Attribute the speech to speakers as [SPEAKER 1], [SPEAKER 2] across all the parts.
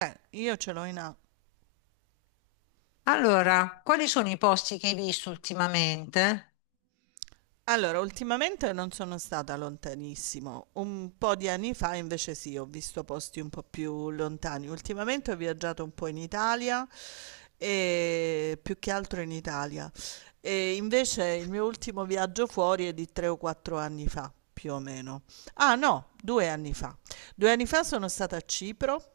[SPEAKER 1] Io ce l'ho in A.
[SPEAKER 2] Allora, quali sono i posti che hai visto ultimamente?
[SPEAKER 1] Allora, ultimamente non sono stata lontanissimo, un po' di anni fa invece sì, ho visto posti un po' più lontani. Ultimamente ho viaggiato un po' in Italia e più che altro in Italia. E invece il mio ultimo viaggio fuori è di 3 o 4 anni fa, più o meno. Ah no, 2 anni fa. 2 anni fa sono stata a Cipro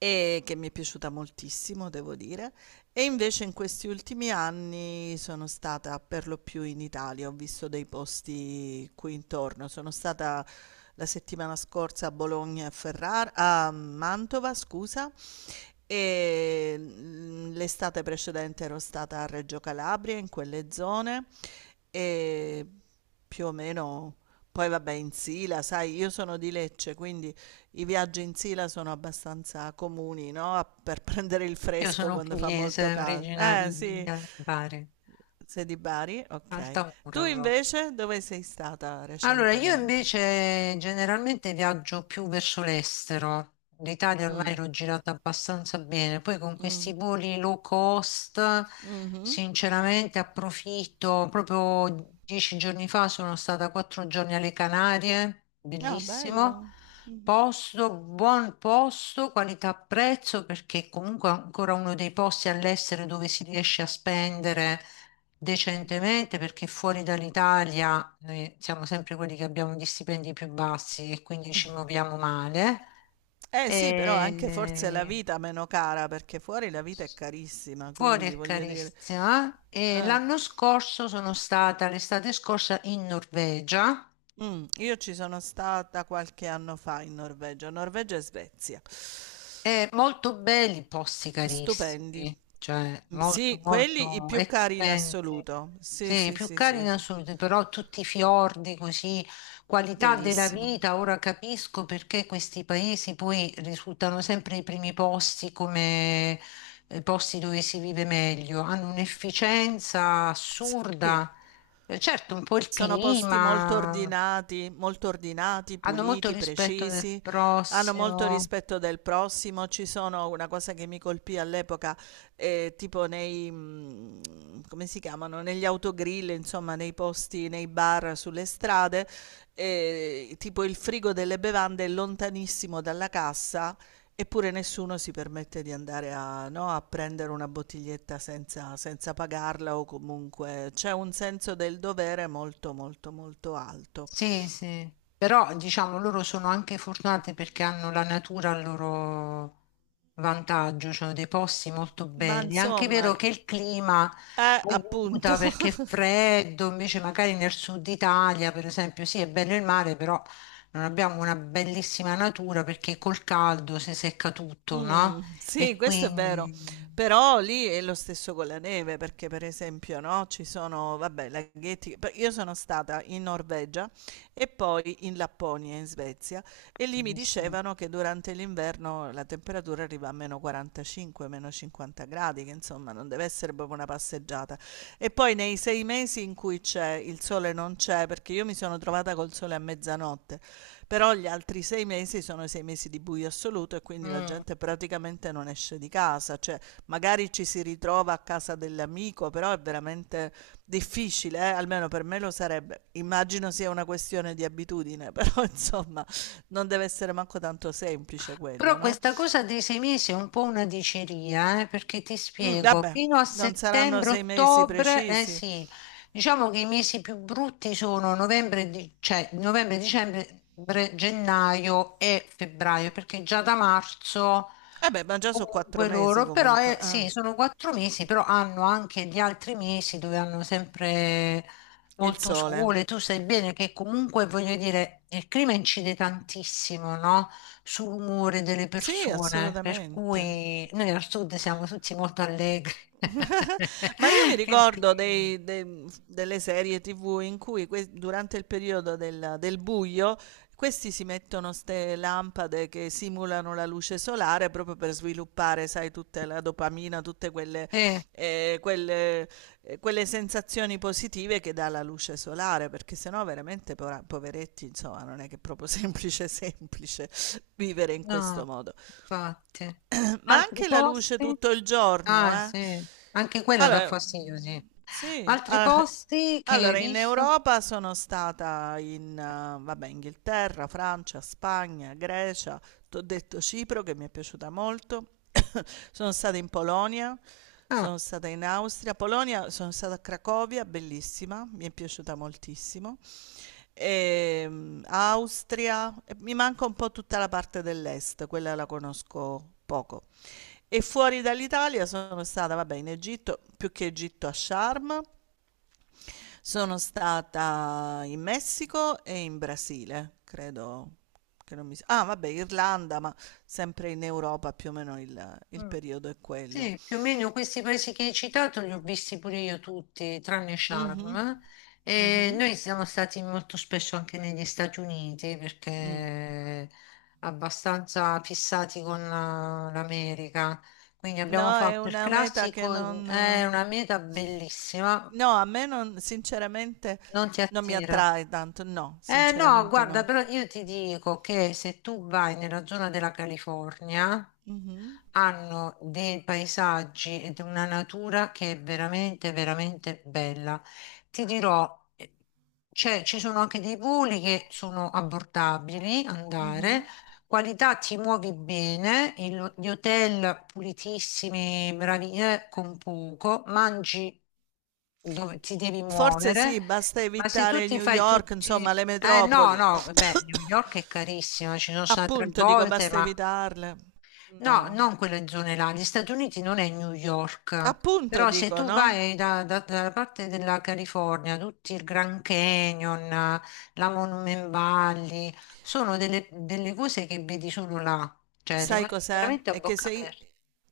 [SPEAKER 1] e che mi è piaciuta moltissimo, devo dire. E invece in questi ultimi anni sono stata per lo più in Italia, ho visto dei posti qui intorno. Sono stata la settimana scorsa a Bologna e a Ferrara, a Mantova, scusa, e l'estate precedente ero stata a Reggio Calabria, in quelle zone, e più o meno. Poi vabbè, in Sila, sai, io sono di Lecce, quindi i viaggi in Sila sono abbastanza comuni, no? Per prendere il
[SPEAKER 2] Io
[SPEAKER 1] fresco
[SPEAKER 2] sono
[SPEAKER 1] quando fa molto
[SPEAKER 2] pugliese,
[SPEAKER 1] caldo.
[SPEAKER 2] originaria
[SPEAKER 1] Eh
[SPEAKER 2] di
[SPEAKER 1] sì,
[SPEAKER 2] Bari,
[SPEAKER 1] sei di Bari? Ok.
[SPEAKER 2] Altamura.
[SPEAKER 1] Tu invece dove sei stata
[SPEAKER 2] Allora, io
[SPEAKER 1] recentemente?
[SPEAKER 2] invece generalmente viaggio più verso l'estero. L'Italia ormai
[SPEAKER 1] Mm,
[SPEAKER 2] l'ho girata abbastanza bene. Poi con
[SPEAKER 1] mm,
[SPEAKER 2] questi voli low cost,
[SPEAKER 1] mhm.
[SPEAKER 2] sinceramente approfitto. Proprio dieci giorni fa sono stata quattro giorni alle Canarie,
[SPEAKER 1] Ah,
[SPEAKER 2] bellissimo.
[SPEAKER 1] bello. Mhm.
[SPEAKER 2] Posto, buon posto, qualità prezzo, perché comunque è ancora uno dei posti all'estero dove si riesce a spendere decentemente perché fuori dall'Italia noi siamo sempre quelli che abbiamo gli stipendi più bassi e quindi ci muoviamo male.
[SPEAKER 1] Eh sì, però anche forse la
[SPEAKER 2] E
[SPEAKER 1] vita meno cara, perché fuori la vita è carissima,
[SPEAKER 2] fuori
[SPEAKER 1] quindi
[SPEAKER 2] è
[SPEAKER 1] voglio dire.
[SPEAKER 2] carissima e
[SPEAKER 1] eh,
[SPEAKER 2] l'anno scorso sono stata, l'estate scorsa, in Norvegia.
[SPEAKER 1] mm, io ci sono stata qualche anno fa in Norvegia, Norvegia e Svezia.
[SPEAKER 2] Molto belli, i posti
[SPEAKER 1] Stupendi.
[SPEAKER 2] carissimi, cioè
[SPEAKER 1] Mm,
[SPEAKER 2] molto
[SPEAKER 1] sì, quelli i
[SPEAKER 2] molto
[SPEAKER 1] più cari in
[SPEAKER 2] expensive,
[SPEAKER 1] assoluto. Sì,
[SPEAKER 2] sì,
[SPEAKER 1] sì,
[SPEAKER 2] più
[SPEAKER 1] sì,
[SPEAKER 2] cari
[SPEAKER 1] sì,
[SPEAKER 2] in
[SPEAKER 1] sì.
[SPEAKER 2] assoluto, però tutti i fiordi così, qualità della
[SPEAKER 1] Bellissimo.
[SPEAKER 2] vita, ora capisco perché questi paesi poi risultano sempre i primi posti come posti dove si vive meglio, hanno un'efficienza
[SPEAKER 1] Sì, sì.
[SPEAKER 2] assurda. Certo un po' il
[SPEAKER 1] Sono posti
[SPEAKER 2] clima,
[SPEAKER 1] molto ordinati,
[SPEAKER 2] hanno molto
[SPEAKER 1] puliti,
[SPEAKER 2] rispetto del
[SPEAKER 1] precisi, hanno molto
[SPEAKER 2] prossimo.
[SPEAKER 1] rispetto del prossimo. Ci sono una cosa che mi colpì all'epoca, tipo come si chiamano, negli autogrill, insomma, nei posti, nei bar sulle strade, tipo il frigo delle bevande è lontanissimo dalla cassa. Eppure nessuno si permette di andare a, no, a prendere una bottiglietta senza pagarla, o comunque c'è un senso del dovere molto molto molto alto.
[SPEAKER 2] Sì, sì, però diciamo loro sono anche fortunate perché hanno la natura a loro vantaggio, cioè dei posti molto
[SPEAKER 1] Ma
[SPEAKER 2] belli. È anche
[SPEAKER 1] insomma,
[SPEAKER 2] vero che il clima
[SPEAKER 1] appunto.
[SPEAKER 2] aiuta perché è freddo, invece magari nel sud Italia, per esempio, sì, è bello il mare, però non abbiamo una bellissima natura perché col caldo si secca tutto, no?
[SPEAKER 1] Sì,
[SPEAKER 2] E
[SPEAKER 1] questo è vero,
[SPEAKER 2] quindi...
[SPEAKER 1] però lì è lo stesso con la neve, perché per esempio, no, ci sono, vabbè, laghetti. Pe io sono stata in Norvegia e poi in Lapponia, in Svezia, e lì mi
[SPEAKER 2] Benissimo.
[SPEAKER 1] dicevano che durante l'inverno la temperatura arriva a -45, -50 gradi, che insomma non deve essere proprio una passeggiata. E poi nei 6 mesi in cui c'è il sole non c'è, perché io mi sono trovata col sole a mezzanotte, però gli altri 6 mesi sono i 6 mesi di buio assoluto e quindi la
[SPEAKER 2] Mm.
[SPEAKER 1] gente praticamente non esce di casa, cioè magari ci si ritrova a casa dell'amico, però è veramente difficile. Almeno per me lo sarebbe. Immagino sia una questione di abitudine, però insomma non deve essere manco tanto semplice
[SPEAKER 2] Però
[SPEAKER 1] quello, no?
[SPEAKER 2] questa cosa dei sei mesi è un po' una diceria, perché ti
[SPEAKER 1] Mm,
[SPEAKER 2] spiego,
[SPEAKER 1] vabbè,
[SPEAKER 2] fino a
[SPEAKER 1] non saranno 6 mesi
[SPEAKER 2] settembre-ottobre, eh
[SPEAKER 1] precisi.
[SPEAKER 2] sì, diciamo che i mesi più brutti sono novembre, cioè novembre, dicembre, gennaio e febbraio, perché già da marzo
[SPEAKER 1] Vabbè, ma già sono quattro
[SPEAKER 2] comunque
[SPEAKER 1] mesi
[SPEAKER 2] loro, però
[SPEAKER 1] comunque. Ah,
[SPEAKER 2] sì, sono quattro mesi, però hanno anche gli altri mesi dove hanno sempre
[SPEAKER 1] il
[SPEAKER 2] molto
[SPEAKER 1] sole.
[SPEAKER 2] sole, tu sai bene che comunque voglio dire, il clima incide tantissimo, no? Sull'umore delle
[SPEAKER 1] Sì,
[SPEAKER 2] persone, per
[SPEAKER 1] assolutamente.
[SPEAKER 2] cui noi al sud siamo tutti molto allegri.
[SPEAKER 1] Ma io mi
[SPEAKER 2] Il
[SPEAKER 1] ricordo
[SPEAKER 2] clima.
[SPEAKER 1] delle serie TV in cui durante il periodo del buio, questi si mettono ste lampade che simulano la luce solare proprio per sviluppare, sai, tutta la dopamina, tutte
[SPEAKER 2] Eh,
[SPEAKER 1] eh, quelle, quelle sensazioni positive che dà la luce solare, perché sennò veramente poveretti, insomma, non è che è proprio semplice, semplice vivere in questo
[SPEAKER 2] no,
[SPEAKER 1] modo.
[SPEAKER 2] infatti.
[SPEAKER 1] Ma
[SPEAKER 2] Altri
[SPEAKER 1] anche la luce
[SPEAKER 2] posti?
[SPEAKER 1] tutto il giorno,
[SPEAKER 2] Ah,
[SPEAKER 1] eh?
[SPEAKER 2] sì, anche quella dà
[SPEAKER 1] Allora,
[SPEAKER 2] fastidio, sì.
[SPEAKER 1] sì,
[SPEAKER 2] Altri
[SPEAKER 1] ah,
[SPEAKER 2] posti che hai
[SPEAKER 1] allora in
[SPEAKER 2] visto?
[SPEAKER 1] Europa sono stata in, vabbè, Inghilterra, Francia, Spagna, Grecia, t'ho detto Cipro che mi è piaciuta molto, sono stata in Polonia,
[SPEAKER 2] Ah,
[SPEAKER 1] sono stata in Austria, Polonia, sono stata a Cracovia, bellissima, mi è piaciuta moltissimo. Austria, e mi manca un po' tutta la parte dell'est, quella la conosco poco. E fuori dall'Italia sono stata, vabbè, in Egitto, più che Egitto a Sharm, sono stata in Messico e in Brasile, credo che non mi... Ah, vabbè, Irlanda, ma sempre in Europa più o meno il
[SPEAKER 2] mm.
[SPEAKER 1] periodo è quello.
[SPEAKER 2] Sì, più o meno questi paesi che hai citato li ho visti pure io tutti, tranne
[SPEAKER 1] Mhm,
[SPEAKER 2] Sharm. E
[SPEAKER 1] mhm,
[SPEAKER 2] noi siamo stati molto spesso anche negli Stati Uniti
[SPEAKER 1] mm.
[SPEAKER 2] perché abbastanza fissati con l'America. Quindi abbiamo
[SPEAKER 1] No, è
[SPEAKER 2] fatto il
[SPEAKER 1] una meta che
[SPEAKER 2] classico,
[SPEAKER 1] non...
[SPEAKER 2] è una meta bellissima,
[SPEAKER 1] No, a me non, sinceramente
[SPEAKER 2] non ti
[SPEAKER 1] non mi
[SPEAKER 2] attira.
[SPEAKER 1] attrae tanto, no,
[SPEAKER 2] Eh no,
[SPEAKER 1] sinceramente
[SPEAKER 2] guarda,
[SPEAKER 1] no.
[SPEAKER 2] però io ti dico che se tu vai nella zona della California,
[SPEAKER 1] Mhm,
[SPEAKER 2] hanno dei paesaggi ed una natura che è veramente, veramente bella. Ti dirò, ci sono anche dei voli che sono abbordabili, andare,
[SPEAKER 1] mhm.
[SPEAKER 2] qualità ti muovi bene, gli hotel pulitissimi, bravi, con poco, mangi dove ti devi
[SPEAKER 1] Forse
[SPEAKER 2] muovere.
[SPEAKER 1] sì, basta
[SPEAKER 2] Ma se tu
[SPEAKER 1] evitare
[SPEAKER 2] ti
[SPEAKER 1] New
[SPEAKER 2] fai
[SPEAKER 1] York,
[SPEAKER 2] tutti...
[SPEAKER 1] insomma, le
[SPEAKER 2] Eh no,
[SPEAKER 1] metropoli, no?
[SPEAKER 2] no, beh, New York è carissima, ci sono stata tre
[SPEAKER 1] Appunto, dico,
[SPEAKER 2] volte,
[SPEAKER 1] basta
[SPEAKER 2] ma
[SPEAKER 1] evitarle.
[SPEAKER 2] no,
[SPEAKER 1] No.
[SPEAKER 2] non quelle zone là. Gli Stati Uniti non è New York,
[SPEAKER 1] Appunto,
[SPEAKER 2] però se
[SPEAKER 1] dico,
[SPEAKER 2] tu
[SPEAKER 1] no?
[SPEAKER 2] vai dalla parte della California, tutti il Grand Canyon, la Monument Valley, sono delle, delle cose che vedi solo là, cioè
[SPEAKER 1] Sai
[SPEAKER 2] rimani
[SPEAKER 1] cos'è?
[SPEAKER 2] veramente a
[SPEAKER 1] È che
[SPEAKER 2] bocca
[SPEAKER 1] se
[SPEAKER 2] aperta.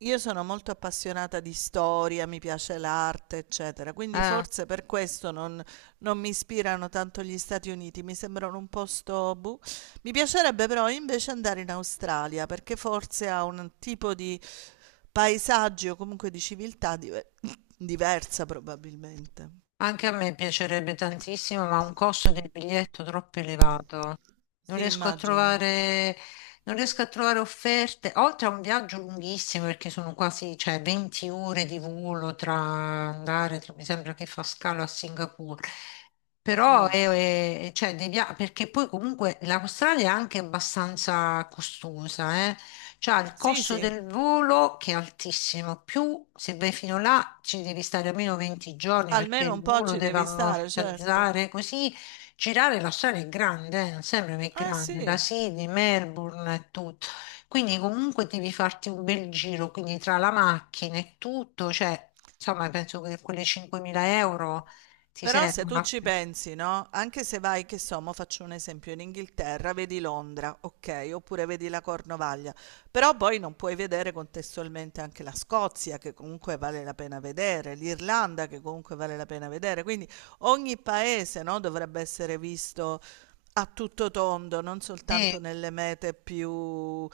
[SPEAKER 1] io sono molto appassionata di storia, mi piace l'arte, eccetera, quindi
[SPEAKER 2] Eh.
[SPEAKER 1] forse per questo non mi ispirano tanto gli Stati Uniti, mi sembrano un posto... boh. Mi piacerebbe però invece andare in Australia, perché forse ha un tipo di paesaggi o comunque di civiltà diversa probabilmente.
[SPEAKER 2] Anche a me piacerebbe tantissimo, ma ha un costo del biglietto troppo elevato. Non
[SPEAKER 1] Sì,
[SPEAKER 2] riesco a
[SPEAKER 1] immagino.
[SPEAKER 2] trovare, non riesco a trovare offerte, oltre a un viaggio lunghissimo, perché sono quasi, cioè, 20 ore di volo tra andare, tra- mi sembra che fa scalo a Singapore. Però
[SPEAKER 1] Mm.
[SPEAKER 2] cioè, perché poi comunque l'Australia è anche abbastanza costosa, eh. C'ha il
[SPEAKER 1] Sì,
[SPEAKER 2] costo
[SPEAKER 1] sì,
[SPEAKER 2] del volo che è altissimo, più se vai fino là ci devi stare almeno 20 giorni perché
[SPEAKER 1] almeno
[SPEAKER 2] il
[SPEAKER 1] un po'
[SPEAKER 2] volo
[SPEAKER 1] ci
[SPEAKER 2] deve
[SPEAKER 1] devi stare, certo.
[SPEAKER 2] ammortizzare, così girare la strada è grande, non sembra che è
[SPEAKER 1] Eh
[SPEAKER 2] grande, da
[SPEAKER 1] sì,
[SPEAKER 2] Sydney, Melbourne e tutto. Quindi comunque devi farti un bel giro, quindi tra la macchina e tutto, cioè, insomma, penso che quelle 5.000 euro ti
[SPEAKER 1] però se tu
[SPEAKER 2] servono.
[SPEAKER 1] ci pensi, no? Anche se vai, che so, mo faccio un esempio, in Inghilterra vedi Londra, ok, oppure vedi la Cornovaglia, però poi non puoi vedere contestualmente anche la Scozia, che comunque vale la pena vedere, l'Irlanda, che comunque vale la pena vedere, quindi ogni paese, no, dovrebbe essere visto a tutto tondo, non soltanto
[SPEAKER 2] Sì,
[SPEAKER 1] nelle mete più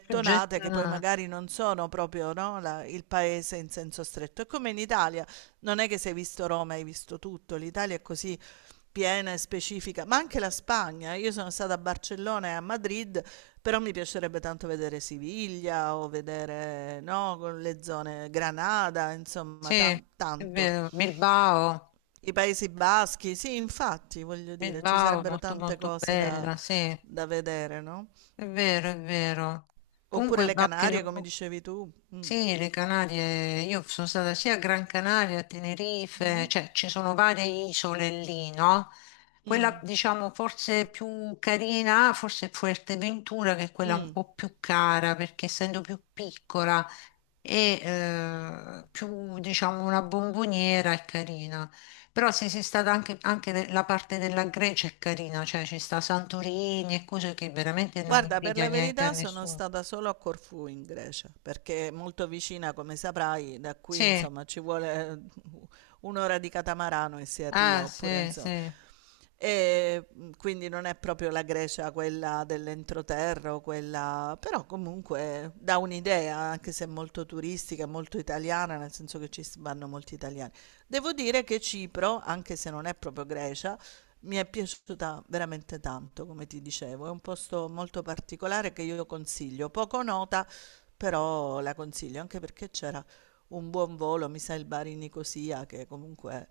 [SPEAKER 2] più
[SPEAKER 1] che poi
[SPEAKER 2] gettonate.
[SPEAKER 1] magari non sono proprio, no, il paese in senso stretto. È come in Italia, non è che se hai visto Roma hai visto tutto, l'Italia è così piena e specifica, ma anche la Spagna. Io sono stata a Barcellona e a Madrid, però mi piacerebbe tanto vedere Siviglia o vedere, no, con le zone Granada,
[SPEAKER 2] Sì,
[SPEAKER 1] insomma,
[SPEAKER 2] è
[SPEAKER 1] tanto.
[SPEAKER 2] vero, Bilbao.
[SPEAKER 1] I Paesi Baschi, sì, infatti, voglio dire, ci
[SPEAKER 2] Bilbao,
[SPEAKER 1] sarebbero
[SPEAKER 2] molto
[SPEAKER 1] tante
[SPEAKER 2] molto
[SPEAKER 1] cose da
[SPEAKER 2] bella, sì, è
[SPEAKER 1] vedere, no?
[SPEAKER 2] vero, è vero.
[SPEAKER 1] Oppure
[SPEAKER 2] Comunque,
[SPEAKER 1] le
[SPEAKER 2] anche,
[SPEAKER 1] Canarie, come dicevi tu. Mm.
[SPEAKER 2] sì, le Canarie, io sono stata sia a Gran Canaria, a Tenerife,
[SPEAKER 1] Mhm.
[SPEAKER 2] cioè ci sono varie isole lì, no? Quella
[SPEAKER 1] Mm.
[SPEAKER 2] diciamo forse più carina, forse è Fuerteventura, che è quella un
[SPEAKER 1] Mm.
[SPEAKER 2] po' più cara, perché essendo più piccola e più diciamo una bomboniera è carina. Però se sei stata anche, anche la parte della Grecia è carina, cioè ci sta Santorini e cose che veramente non
[SPEAKER 1] Guarda, per
[SPEAKER 2] invidia
[SPEAKER 1] la
[SPEAKER 2] niente a
[SPEAKER 1] verità sono
[SPEAKER 2] nessuno.
[SPEAKER 1] stata solo a Corfù in Grecia, perché è molto vicina, come saprai, da qui
[SPEAKER 2] Sì,
[SPEAKER 1] insomma ci vuole un'ora di catamarano e si arriva,
[SPEAKER 2] ah
[SPEAKER 1] oppure
[SPEAKER 2] sì,
[SPEAKER 1] insomma.
[SPEAKER 2] sì.
[SPEAKER 1] E quindi non è proprio la Grecia quella dell'entroterra, o quella... però comunque dà un'idea, anche se è molto turistica, molto italiana, nel senso che ci vanno molti italiani. Devo dire che Cipro, anche se non è proprio Grecia, mi è piaciuta veramente tanto, come ti dicevo, è un posto molto particolare che io consiglio, poco nota, però la consiglio, anche perché c'era un buon volo, mi sa il Bari Nicosia, che comunque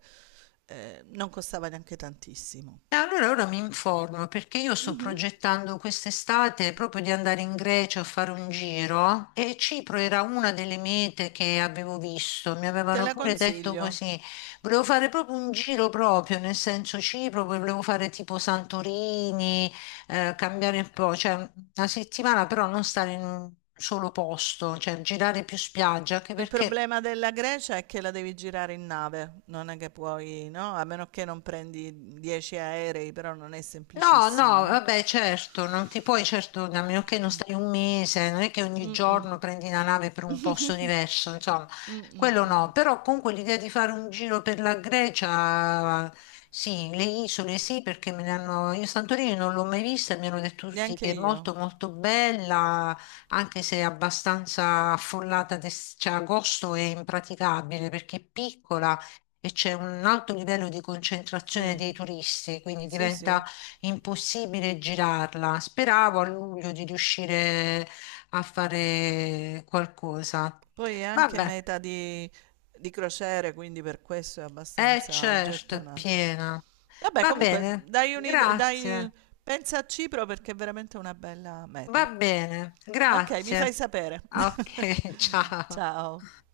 [SPEAKER 1] non costava neanche tantissimo.
[SPEAKER 2] E allora ora mi informo perché io sto
[SPEAKER 1] Mhm.
[SPEAKER 2] progettando quest'estate proprio di andare in Grecia a fare un giro e Cipro era una delle mete che avevo visto, mi
[SPEAKER 1] Te
[SPEAKER 2] avevano
[SPEAKER 1] la
[SPEAKER 2] pure detto
[SPEAKER 1] consiglio.
[SPEAKER 2] così. Volevo fare proprio un giro proprio, nel senso Cipro, poi volevo fare tipo Santorini, cambiare un po', cioè una settimana però non stare in un solo posto, cioè girare più spiaggia, anche
[SPEAKER 1] Il
[SPEAKER 2] perché
[SPEAKER 1] problema della Grecia è che la devi girare in nave, non è che puoi, no? A meno che non prendi 10 aerei, però non è
[SPEAKER 2] no, no,
[SPEAKER 1] semplicissimo, no?
[SPEAKER 2] vabbè, certo, non ti puoi, certo, a meno che non stai un mese, non è che ogni
[SPEAKER 1] Mm,
[SPEAKER 2] giorno prendi la nave per un posto
[SPEAKER 1] mm.
[SPEAKER 2] diverso, insomma,
[SPEAKER 1] Mm, mm,
[SPEAKER 2] quello
[SPEAKER 1] mm.
[SPEAKER 2] no, però comunque l'idea di fare un giro per la Grecia, sì, le isole sì, perché me ne hanno, io Santorini non l'ho mai vista, e mi hanno detto tutti
[SPEAKER 1] Neanche
[SPEAKER 2] che è
[SPEAKER 1] io.
[SPEAKER 2] molto molto bella, anche se è abbastanza affollata, cioè agosto è impraticabile perché è piccola e c'è un alto livello di concentrazione
[SPEAKER 1] Sì,
[SPEAKER 2] dei turisti, quindi
[SPEAKER 1] sì,
[SPEAKER 2] diventa
[SPEAKER 1] sì.
[SPEAKER 2] è impossibile girarla. Speravo a luglio di riuscire a fare qualcosa.
[SPEAKER 1] Poi è anche
[SPEAKER 2] Vabbè,
[SPEAKER 1] meta di crociere, quindi per questo è
[SPEAKER 2] è
[SPEAKER 1] abbastanza
[SPEAKER 2] certo, è
[SPEAKER 1] gettonata.
[SPEAKER 2] piena.
[SPEAKER 1] Vabbè,
[SPEAKER 2] Va
[SPEAKER 1] comunque,
[SPEAKER 2] bene,
[SPEAKER 1] dai, dai,
[SPEAKER 2] grazie.
[SPEAKER 1] pensa a Cipro perché è veramente una bella
[SPEAKER 2] Va
[SPEAKER 1] meta.
[SPEAKER 2] bene,
[SPEAKER 1] Ok, mi fai
[SPEAKER 2] grazie.
[SPEAKER 1] sapere.
[SPEAKER 2] Ok, ciao.
[SPEAKER 1] Ciao.